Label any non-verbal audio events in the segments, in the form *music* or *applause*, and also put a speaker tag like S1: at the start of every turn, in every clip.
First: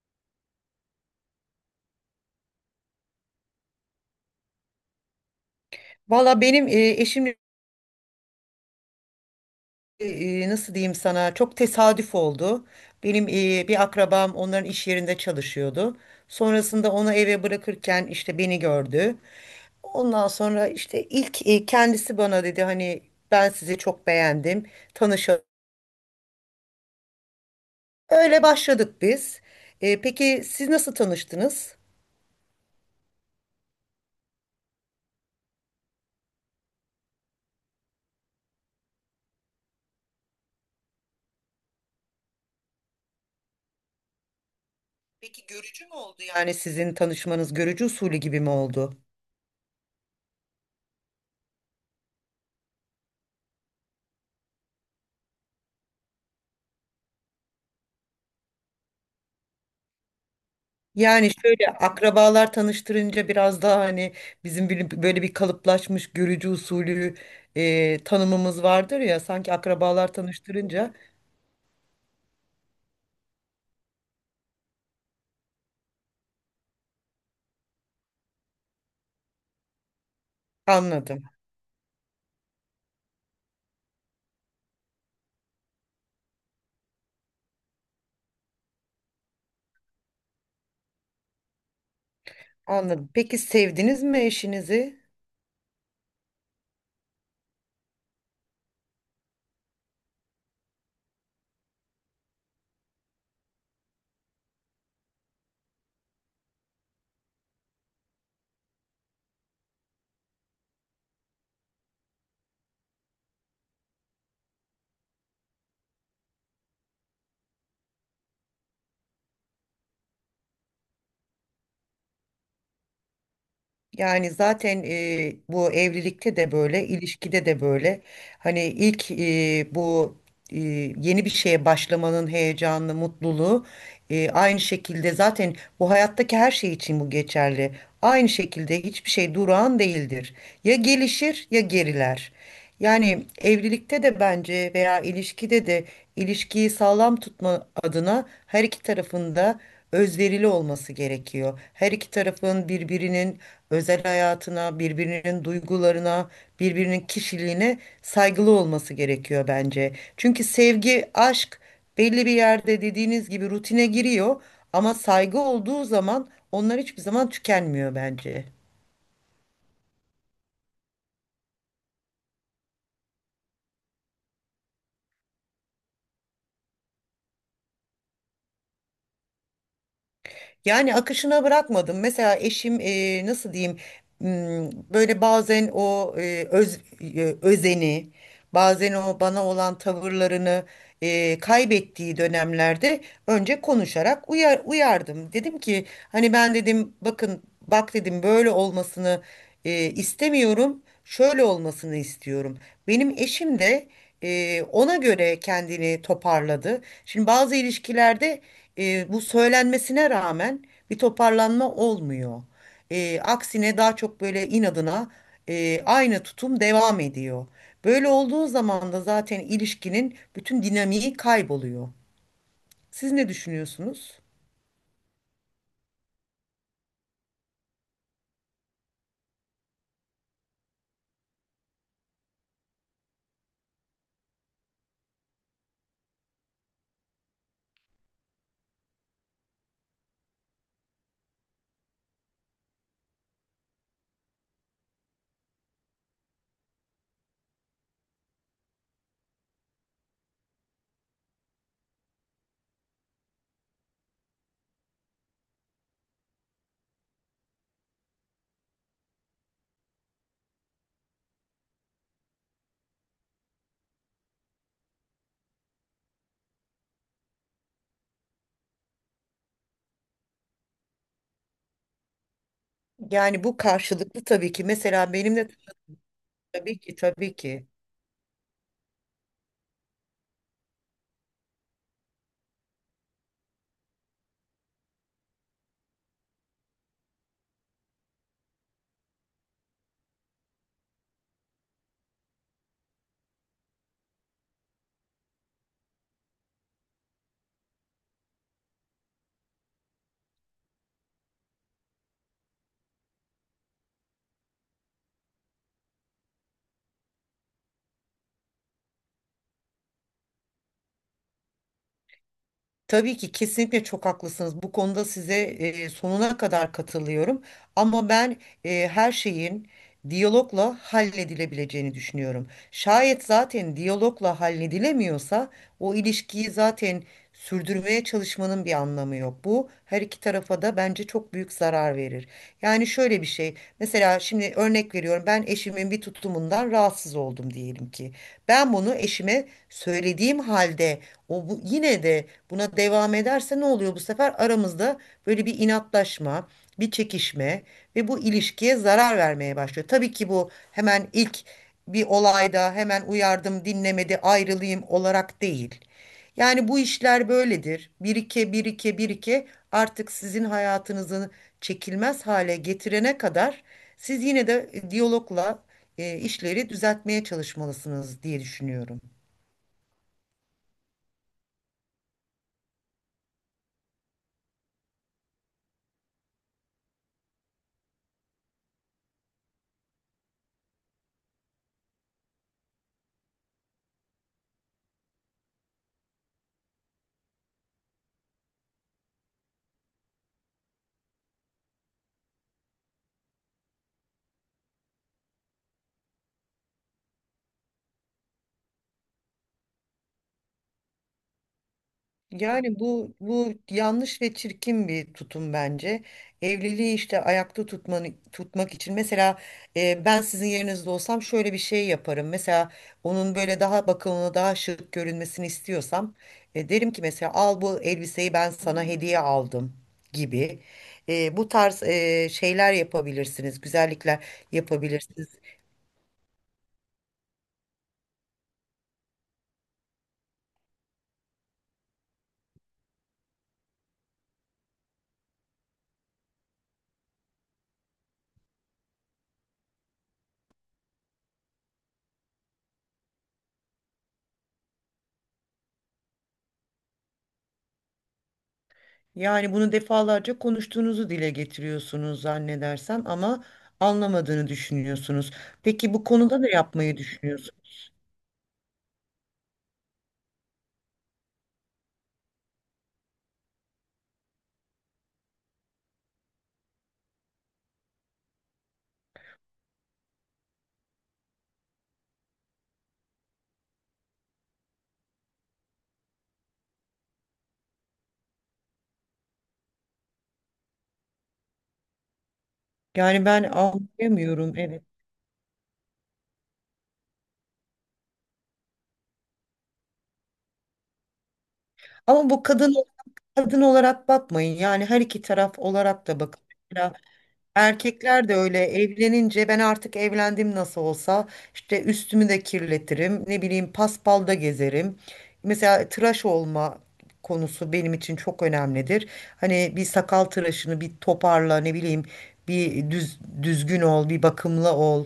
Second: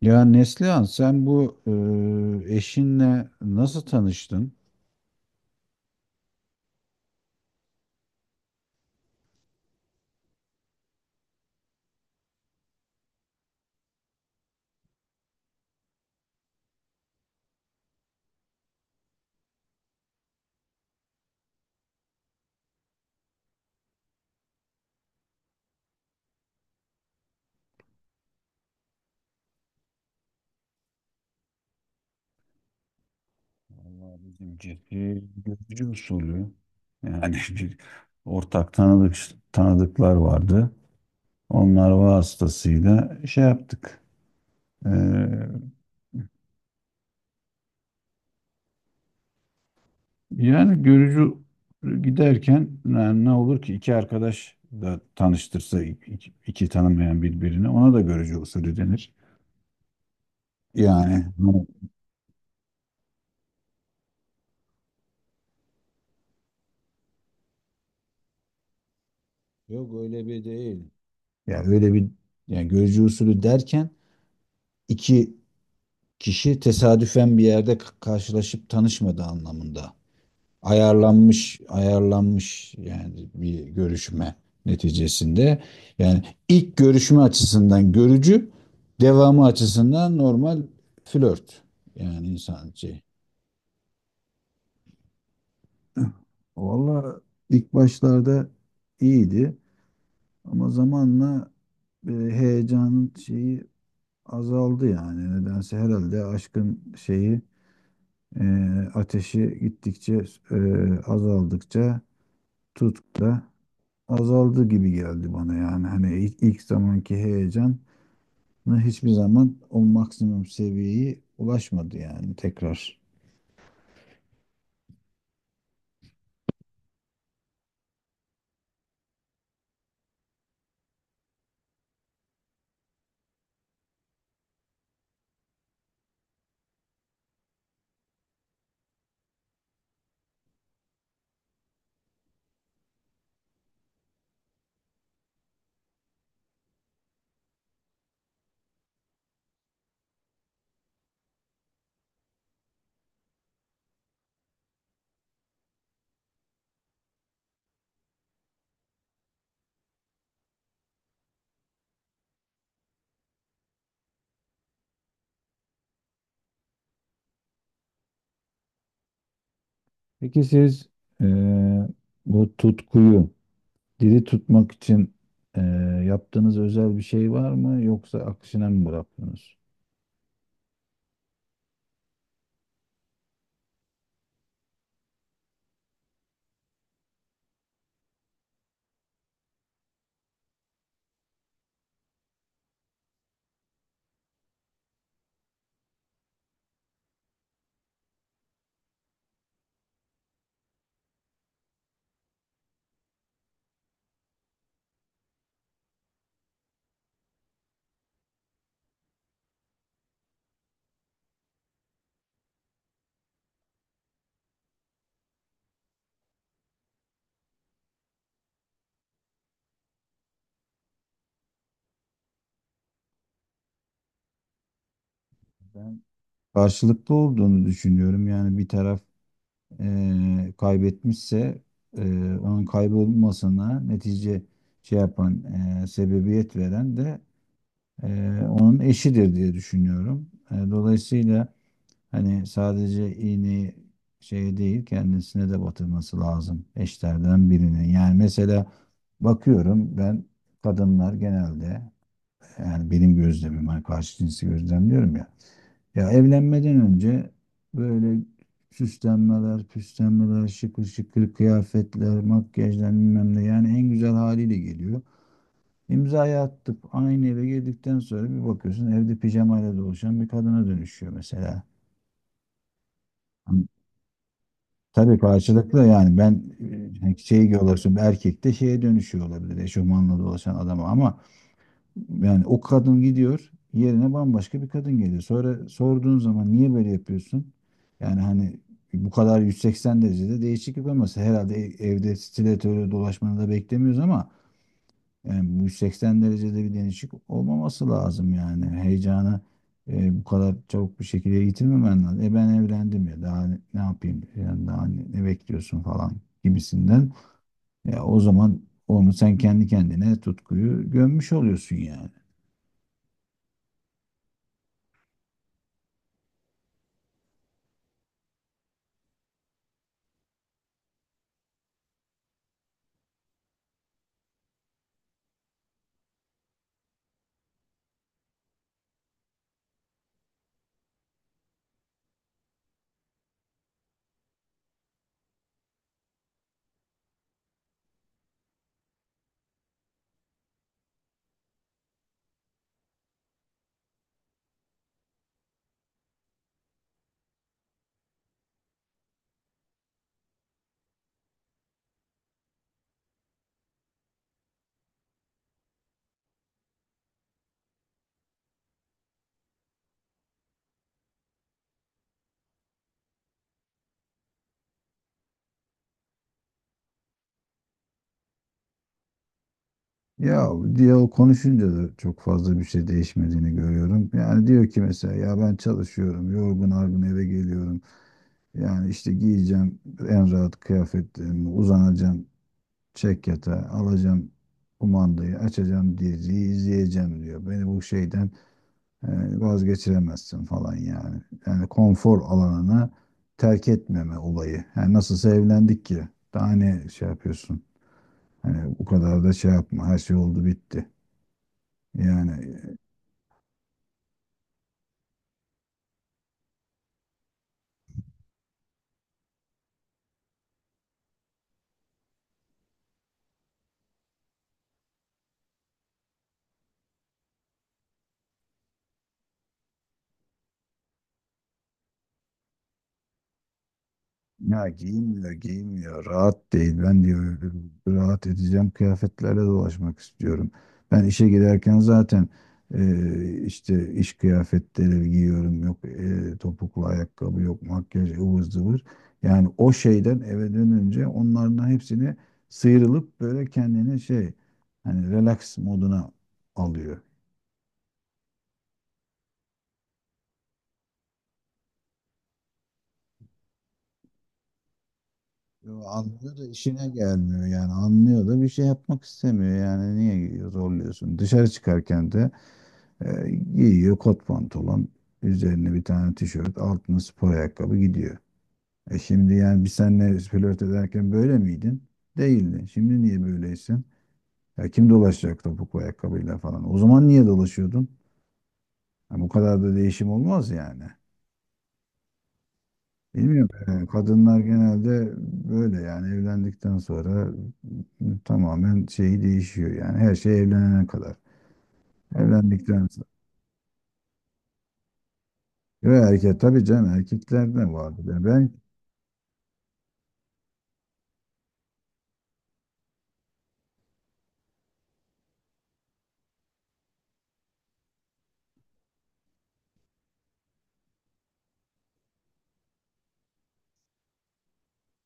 S1: Ya Neslihan sen bu eşinle nasıl tanıştın?
S2: Valla benim eşim nasıl diyeyim sana çok tesadüf oldu. Benim bir akrabam onların iş yerinde çalışıyordu. Sonrasında onu eve bırakırken işte beni gördü. Ondan sonra işte ilk kendisi bana dedi hani ben sizi çok beğendim. Tanışalım. Öyle başladık biz. Peki siz nasıl tanıştınız?
S1: Vallahi bizimki gözcü usulü. Yani *laughs* bir ortak tanıdık tanıdıklar vardı. Onlar vasıtasıyla şey yaptık. E,
S2: Peki görücü mü oldu, yani sizin tanışmanız görücü usulü gibi mi oldu?
S1: Yani görücü giderken ne olur ki iki arkadaş da tanıştırsa iki tanımayan birbirini, ona da görücü usulü denir.
S2: Yani
S1: Yani
S2: şöyle akrabalar tanıştırınca biraz daha hani bizim böyle bir kalıplaşmış görücü usulü tanımımız vardır ya, sanki
S1: yok,
S2: akrabalar
S1: öyle bir değil.
S2: tanıştırınca
S1: Yani öyle bir yani görücü usulü derken iki kişi tesadüfen bir yerde karşılaşıp tanışmadığı anlamında.
S2: anladım.
S1: Ayarlanmış yani bir görüşme neticesinde. Yani ilk görüşme açısından görücü, devamı açısından normal flört. Yani insan şey.
S2: Anladım. Peki sevdiniz mi eşinizi?
S1: Valla ilk başlarda iyiydi ama zamanla heyecanın şeyi azaldı yani. Nedense herhalde aşkın şeyi e, ateşi gittikçe e, azaldıkça tutku da azaldı gibi geldi bana yani. Hani ilk zamanki heyecanı hiçbir zaman o maksimum seviyeye ulaşmadı yani tekrar.
S2: Yani zaten bu evlilikte de böyle, ilişkide de böyle. Hani ilk bu e, yeni bir şeye başlamanın heyecanı, mutluluğu, aynı şekilde zaten bu hayattaki her şey için bu geçerli. Aynı şekilde hiçbir şey durağan değildir. Ya gelişir ya geriler. Yani evlilikte de bence veya ilişkide de ilişkiyi sağlam tutma adına her iki tarafında özverili olması gerekiyor. Her iki tarafın birbirinin özel hayatına, birbirinin duygularına, birbirinin kişiliğine saygılı olması gerekiyor bence. Çünkü sevgi, aşk belli bir yerde dediğiniz gibi rutine giriyor, ama saygı olduğu zaman onlar hiçbir zaman tükenmiyor bence.
S1: Peki siz e, bu tutkuyu diri tutmak için e, yaptığınız özel bir şey var mı yoksa akışına mı bıraktınız?
S2: Yani akışına bırakmadım. Mesela eşim, nasıl diyeyim, böyle bazen o özeni, bazen o bana olan tavırlarını kaybettiği dönemlerde önce konuşarak uyardım. Dedim ki hani, ben dedim bakın, bak dedim, böyle olmasını istemiyorum, şöyle olmasını istiyorum. Benim eşim de ona göre kendini toparladı. Şimdi bazı ilişkilerde bu söylenmesine rağmen bir toparlanma olmuyor. Aksine daha çok böyle inadına aynı tutum devam ediyor. Böyle olduğu zaman da zaten ilişkinin bütün dinamiği kayboluyor. Siz ne düşünüyorsunuz?
S1: Ben karşılıklı olduğunu düşünüyorum. Yani bir taraf kaybetmişse, e, onun kaybolmasına netice şey yapan, sebebiyet veren de onun eşidir diye düşünüyorum. E, dolayısıyla hani sadece iğneyi şey değil, kendisine de batırması lazım eşlerden birinin. Yani mesela bakıyorum ben, kadınlar genelde, yani benim gözlemim, hani karşı cinsi gözlemliyorum ya, ya evlenmeden önce böyle süslenmeler, püslenmeler, şıkır şıkır kıyafetler, makyajlar bilmem ne, yani en güzel haliyle geliyor. İmzayı attıp aynı eve girdikten sonra bir bakıyorsun evde pijamayla dolaşan bir kadına dönüşüyor mesela.
S2: Yani bu
S1: Hani
S2: karşılıklı tabii ki. Mesela
S1: tabii
S2: benim de
S1: karşılıklı yani ben
S2: tabii ki,
S1: hani
S2: tabii
S1: şey
S2: ki.
S1: olarak söylüyorum, erkek de şeye dönüşüyor olabilir eşofmanla dolaşan adama ama yani o kadın gidiyor, yerine bambaşka bir kadın geliyor. Sonra sorduğun zaman niye böyle yapıyorsun? Yani hani bu kadar 180 derecede değişiklik olması, herhalde evde stiletörle dolaşmanı da beklemiyoruz ama yani bu 180 derecede bir değişik olmaması lazım yani. Heyecanı bu kadar çabuk bir şekilde yitirmemen lazım. E ben evlendim ya, daha ne yapayım? Yani daha ne bekliyorsun falan gibisinden. Ya o zaman onu sen kendi kendine tutkuyu gömmüş oluyorsun yani.
S2: Tabii ki, kesinlikle çok haklısınız. Bu konuda size sonuna kadar katılıyorum. Ama ben her şeyin diyalogla halledilebileceğini düşünüyorum. Şayet zaten diyalogla halledilemiyorsa, o ilişkiyi zaten sürdürmeye çalışmanın bir anlamı yok. Bu her iki tarafa da bence çok büyük zarar verir. Yani şöyle bir şey. Mesela şimdi örnek veriyorum. Ben eşimin bir tutumundan rahatsız oldum diyelim ki. Ben bunu eşime söylediğim halde o yine de buna devam ederse ne oluyor bu sefer? Aramızda böyle bir inatlaşma, bir çekişme ve bu ilişkiye zarar vermeye başlıyor. Tabii ki bu hemen ilk bir olayda hemen uyardım, dinlemedi, ayrılayım olarak değil. Yani bu işler böyledir. Birike birike birike artık sizin hayatınızı çekilmez hale getirene kadar siz yine de diyalogla işleri düzeltmeye çalışmalısınız diye düşünüyorum.
S1: Ya diyalog konuşunca da çok fazla bir şey değişmediğini görüyorum. Yani diyor ki mesela ya ben çalışıyorum, yorgun argın eve geliyorum. Yani işte giyeceğim en rahat kıyafetlerimi, uzanacağım, çek yatağa, alacağım kumandayı, açacağım diziyi, izleyeceğim diyor. Beni bu şeyden yani vazgeçiremezsin falan yani. Yani konfor alanını terk etmeme olayı. Yani nasılsa evlendik ki. Daha ne şey yapıyorsun? Hani bu kadar da şey yapma. Her şey oldu bitti. Yani
S2: Yani bu yanlış ve çirkin bir tutum bence. Evliliği işte tutmak için mesela ben sizin yerinizde olsam şöyle bir şey yaparım. Mesela onun böyle daha bakımlı, daha şık görünmesini istiyorsam derim ki mesela, al bu elbiseyi ben sana hediye aldım gibi. Bu tarz şeyler yapabilirsiniz, güzellikler
S1: ya
S2: yapabilirsiniz.
S1: giyinmiyor. Rahat değil. Ben diyor rahat edeceğim kıyafetlerle dolaşmak istiyorum. Ben işe giderken zaten işte iş kıyafetleri giyiyorum. Yok e, topuklu ayakkabı, yok makyaj, ıvır zıvır. Yani o şeyden eve dönünce onların hepsini sıyrılıp böyle kendini şey, hani relax moduna alıyor.
S2: Yani bunu defalarca konuştuğunuzu dile getiriyorsunuz zannedersem, ama anlamadığını düşünüyorsunuz.
S1: Yo,
S2: Peki bu
S1: anlıyor
S2: konuda
S1: da
S2: ne
S1: işine
S2: yapmayı
S1: gelmiyor, yani
S2: düşünüyorsunuz?
S1: anlıyor da bir şey yapmak istemiyor yani, niye zorluyorsun? Dışarı çıkarken de Ee, giyiyor kot pantolon, üzerine bir tane tişört, altına spor ayakkabı gidiyor. E şimdi yani biz seninle flört ederken böyle miydin? Değildin. Şimdi niye böyleysin? Ya kim dolaşacak topuklu ayakkabıyla falan? O zaman niye dolaşıyordun? Ha, bu kadar da değişim olmaz yani.
S2: Yani ben
S1: Bilmiyorum. Kadınlar
S2: anlayamıyorum, evet.
S1: genelde böyle, yani evlendikten sonra tamamen şeyi değişiyor, yani her şey evlenene kadar.
S2: Ama bu kadın
S1: Evlendikten sonra.
S2: kadın olarak bakmayın. Yani her iki taraf
S1: Yo,
S2: olarak da
S1: erkek
S2: bakın.
S1: tabii canım,
S2: Mesela
S1: erkeklerde vardı. Yani
S2: erkekler de
S1: ben
S2: öyle evlenince, ben artık evlendim nasıl olsa, işte üstümü de kirletirim, ne bileyim paspalda gezerim. Mesela tıraş olma konusu benim için çok önemlidir. Hani bir sakal tıraşını bir toparla, ne bileyim bir düzgün ol, bir bakımlı ol.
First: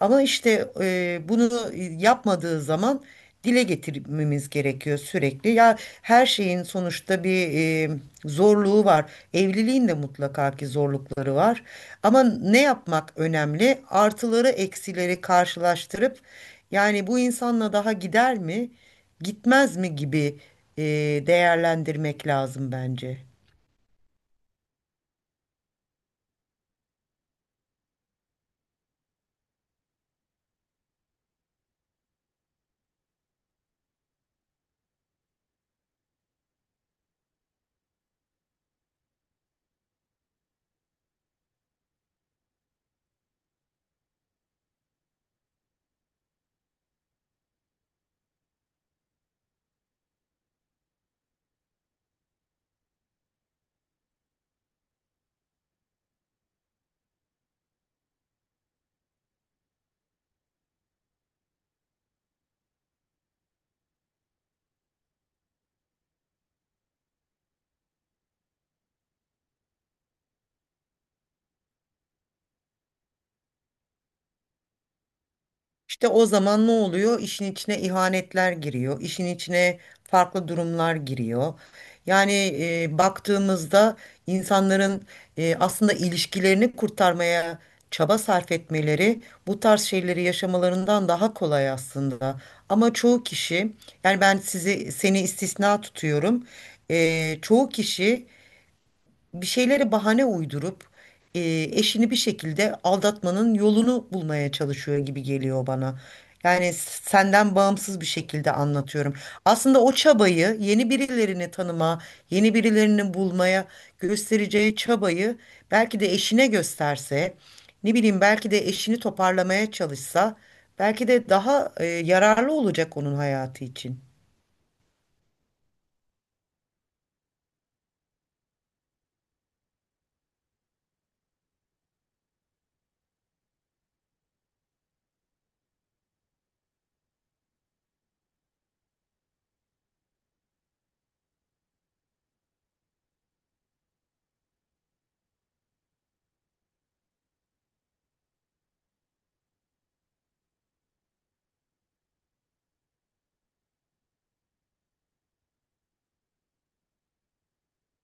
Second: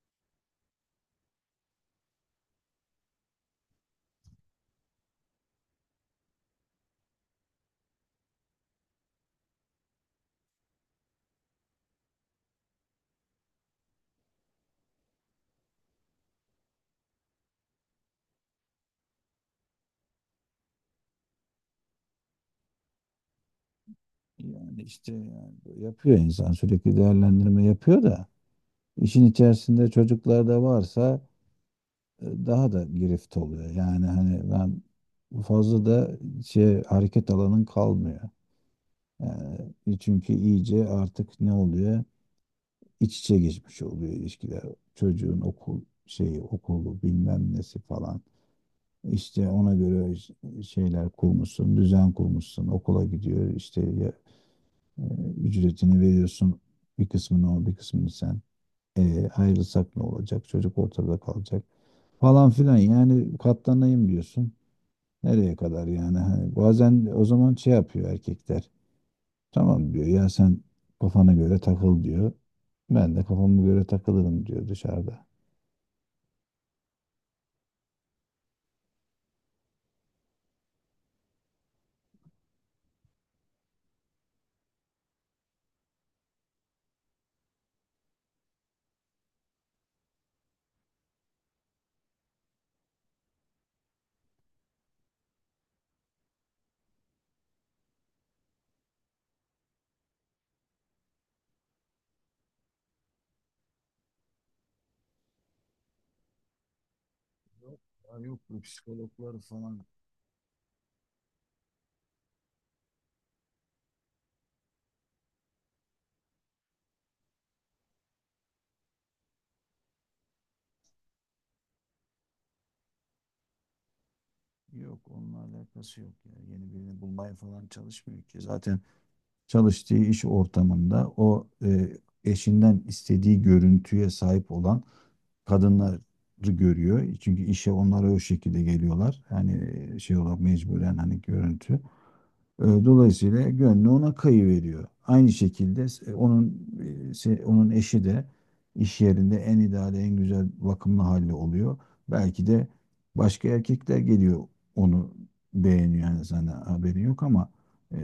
S2: Ama işte bunu yapmadığı zaman dile getirmemiz gerekiyor sürekli. Ya her şeyin sonuçta bir e, zorluğu var. Evliliğin de mutlaka ki zorlukları var. Ama ne yapmak önemli? Artıları eksileri karşılaştırıp yani bu insanla daha gider mi, gitmez mi gibi e, değerlendirmek lazım bence.
S1: yani işte yani böyle yapıyor insan, sürekli değerlendirme yapıyor da işin içerisinde çocuklar da varsa daha da girift oluyor. Yani hani ben fazla da şey hareket alanın kalmıyor. Yani çünkü iyice artık ne oluyor? İç içe geçmiş oluyor ilişkiler. Çocuğun okul şeyi, okulu, bilmem nesi falan. İşte ona göre şeyler kurmuşsun, düzen kurmuşsun, okula gidiyor, işte E, ücretini veriyorsun. Bir kısmını o, bir kısmını sen. E, ayrılsak ne olacak? Çocuk ortada kalacak falan filan. Yani katlanayım diyorsun. Nereye kadar yani? Hani bazen o zaman şey yapıyor erkekler. Tamam diyor, ya sen kafana göre takıl diyor. Ben de kafama göre takılırım diyor dışarıda.
S2: İşte o zaman ne oluyor? İşin içine ihanetler giriyor, işin içine farklı durumlar giriyor. Yani baktığımızda insanların aslında ilişkilerini kurtarmaya çaba sarf etmeleri bu tarz şeyleri yaşamalarından daha kolay aslında. Ama çoğu kişi, yani ben seni istisna tutuyorum. Çoğu kişi bir şeylere bahane uydurup e, eşini bir şekilde aldatmanın yolunu bulmaya çalışıyor gibi geliyor bana. Yani senden
S1: Yok
S2: bağımsız bir
S1: ya, yok
S2: şekilde
S1: bu
S2: anlatıyorum.
S1: psikologlar falan.
S2: Aslında o çabayı yeni birilerini tanıma, yeni birilerini bulmaya göstereceği çabayı belki de eşine gösterse, ne bileyim belki de eşini toparlamaya çalışsa, belki de daha yararlı olacak onun hayatı için.
S1: Yok, onunla alakası yok ya. Yeni birini bulmaya falan çalışmıyor ki. Zaten çalıştığı iş ortamında o eşinden istediği görüntüye sahip olan kadınları görüyor. Çünkü işe onlar o şekilde geliyorlar. Yani şey olarak mecburen hani görüntü. E, dolayısıyla gönlü ona kayıveriyor. Aynı şekilde onun onun eşi de iş yerinde en ideal, en güzel bakımlı hali oluyor. Belki de başka erkekler geliyor, onu beğeniyor yani, sana haberin yok ama e,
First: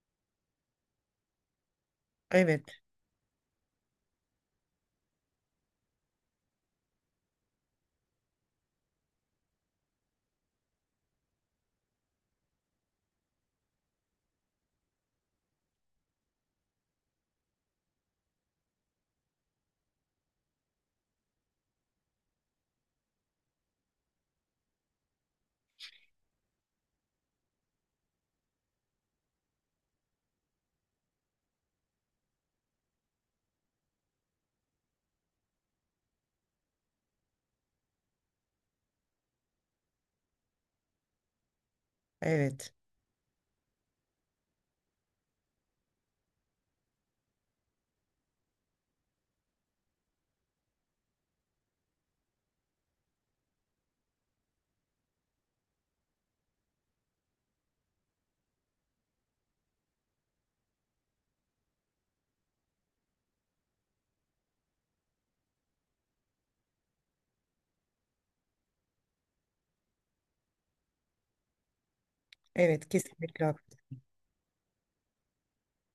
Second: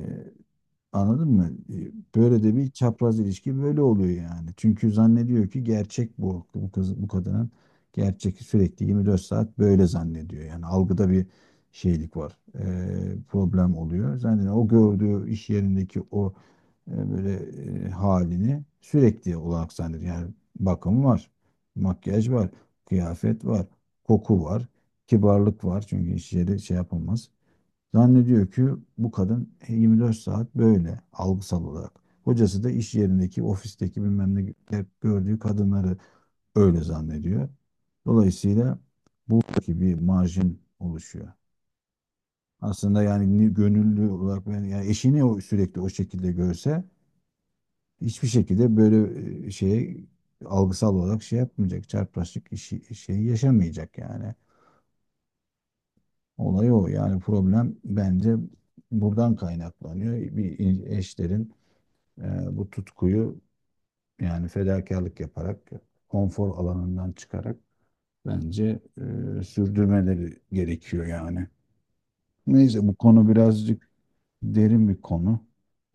S1: anladın mı? E, böyle de bir
S2: Evet,
S1: çapraz ilişki böyle oluyor yani. Çünkü zannediyor ki gerçek bu. Bu kız, bu kadının gerçek sürekli 24 saat böyle zannediyor. Yani algıda bir şeylik var. E, problem oluyor. Zannediyor o gördüğü iş yerindeki o böyle halini sürekli olarak zannediyor. Yani bakım var, makyaj var, kıyafet var, koku var, kibarlık var. Çünkü iş yeri şey yapılmaz. Zannediyor ki bu kadın 24 saat böyle algısal olarak. Hocası da iş yerindeki, ofisteki bilmem ne, hep gördüğü kadınları öyle zannediyor. Dolayısıyla buradaki bir marjin oluşuyor.
S2: evet,
S1: Aslında yani gönüllü olarak ben, yani eşini o sürekli o şekilde görse hiçbir şekilde böyle şeye algısal olarak şey yapmayacak. Çarpılaşık işi, şeyi yaşamayacak yani. Olay o. Yani problem bence buradan kaynaklanıyor. Bir eşlerin E, bu tutkuyu yani fedakarlık yaparak, konfor alanından çıkarak bence sürdürmeleri gerekiyor yani. Neyse
S2: evet
S1: bu konu
S2: kesinlikle. Haklı.
S1: birazcık derin bir konu.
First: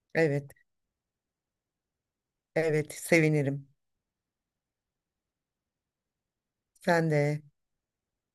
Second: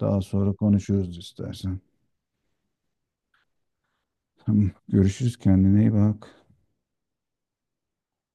S1: Daha
S2: Evet,
S1: sonra konuşuruz istersen.
S2: evet sevinirim.
S1: *laughs* Tamam, görüşürüz, kendine iyi bak.
S2: Sen de.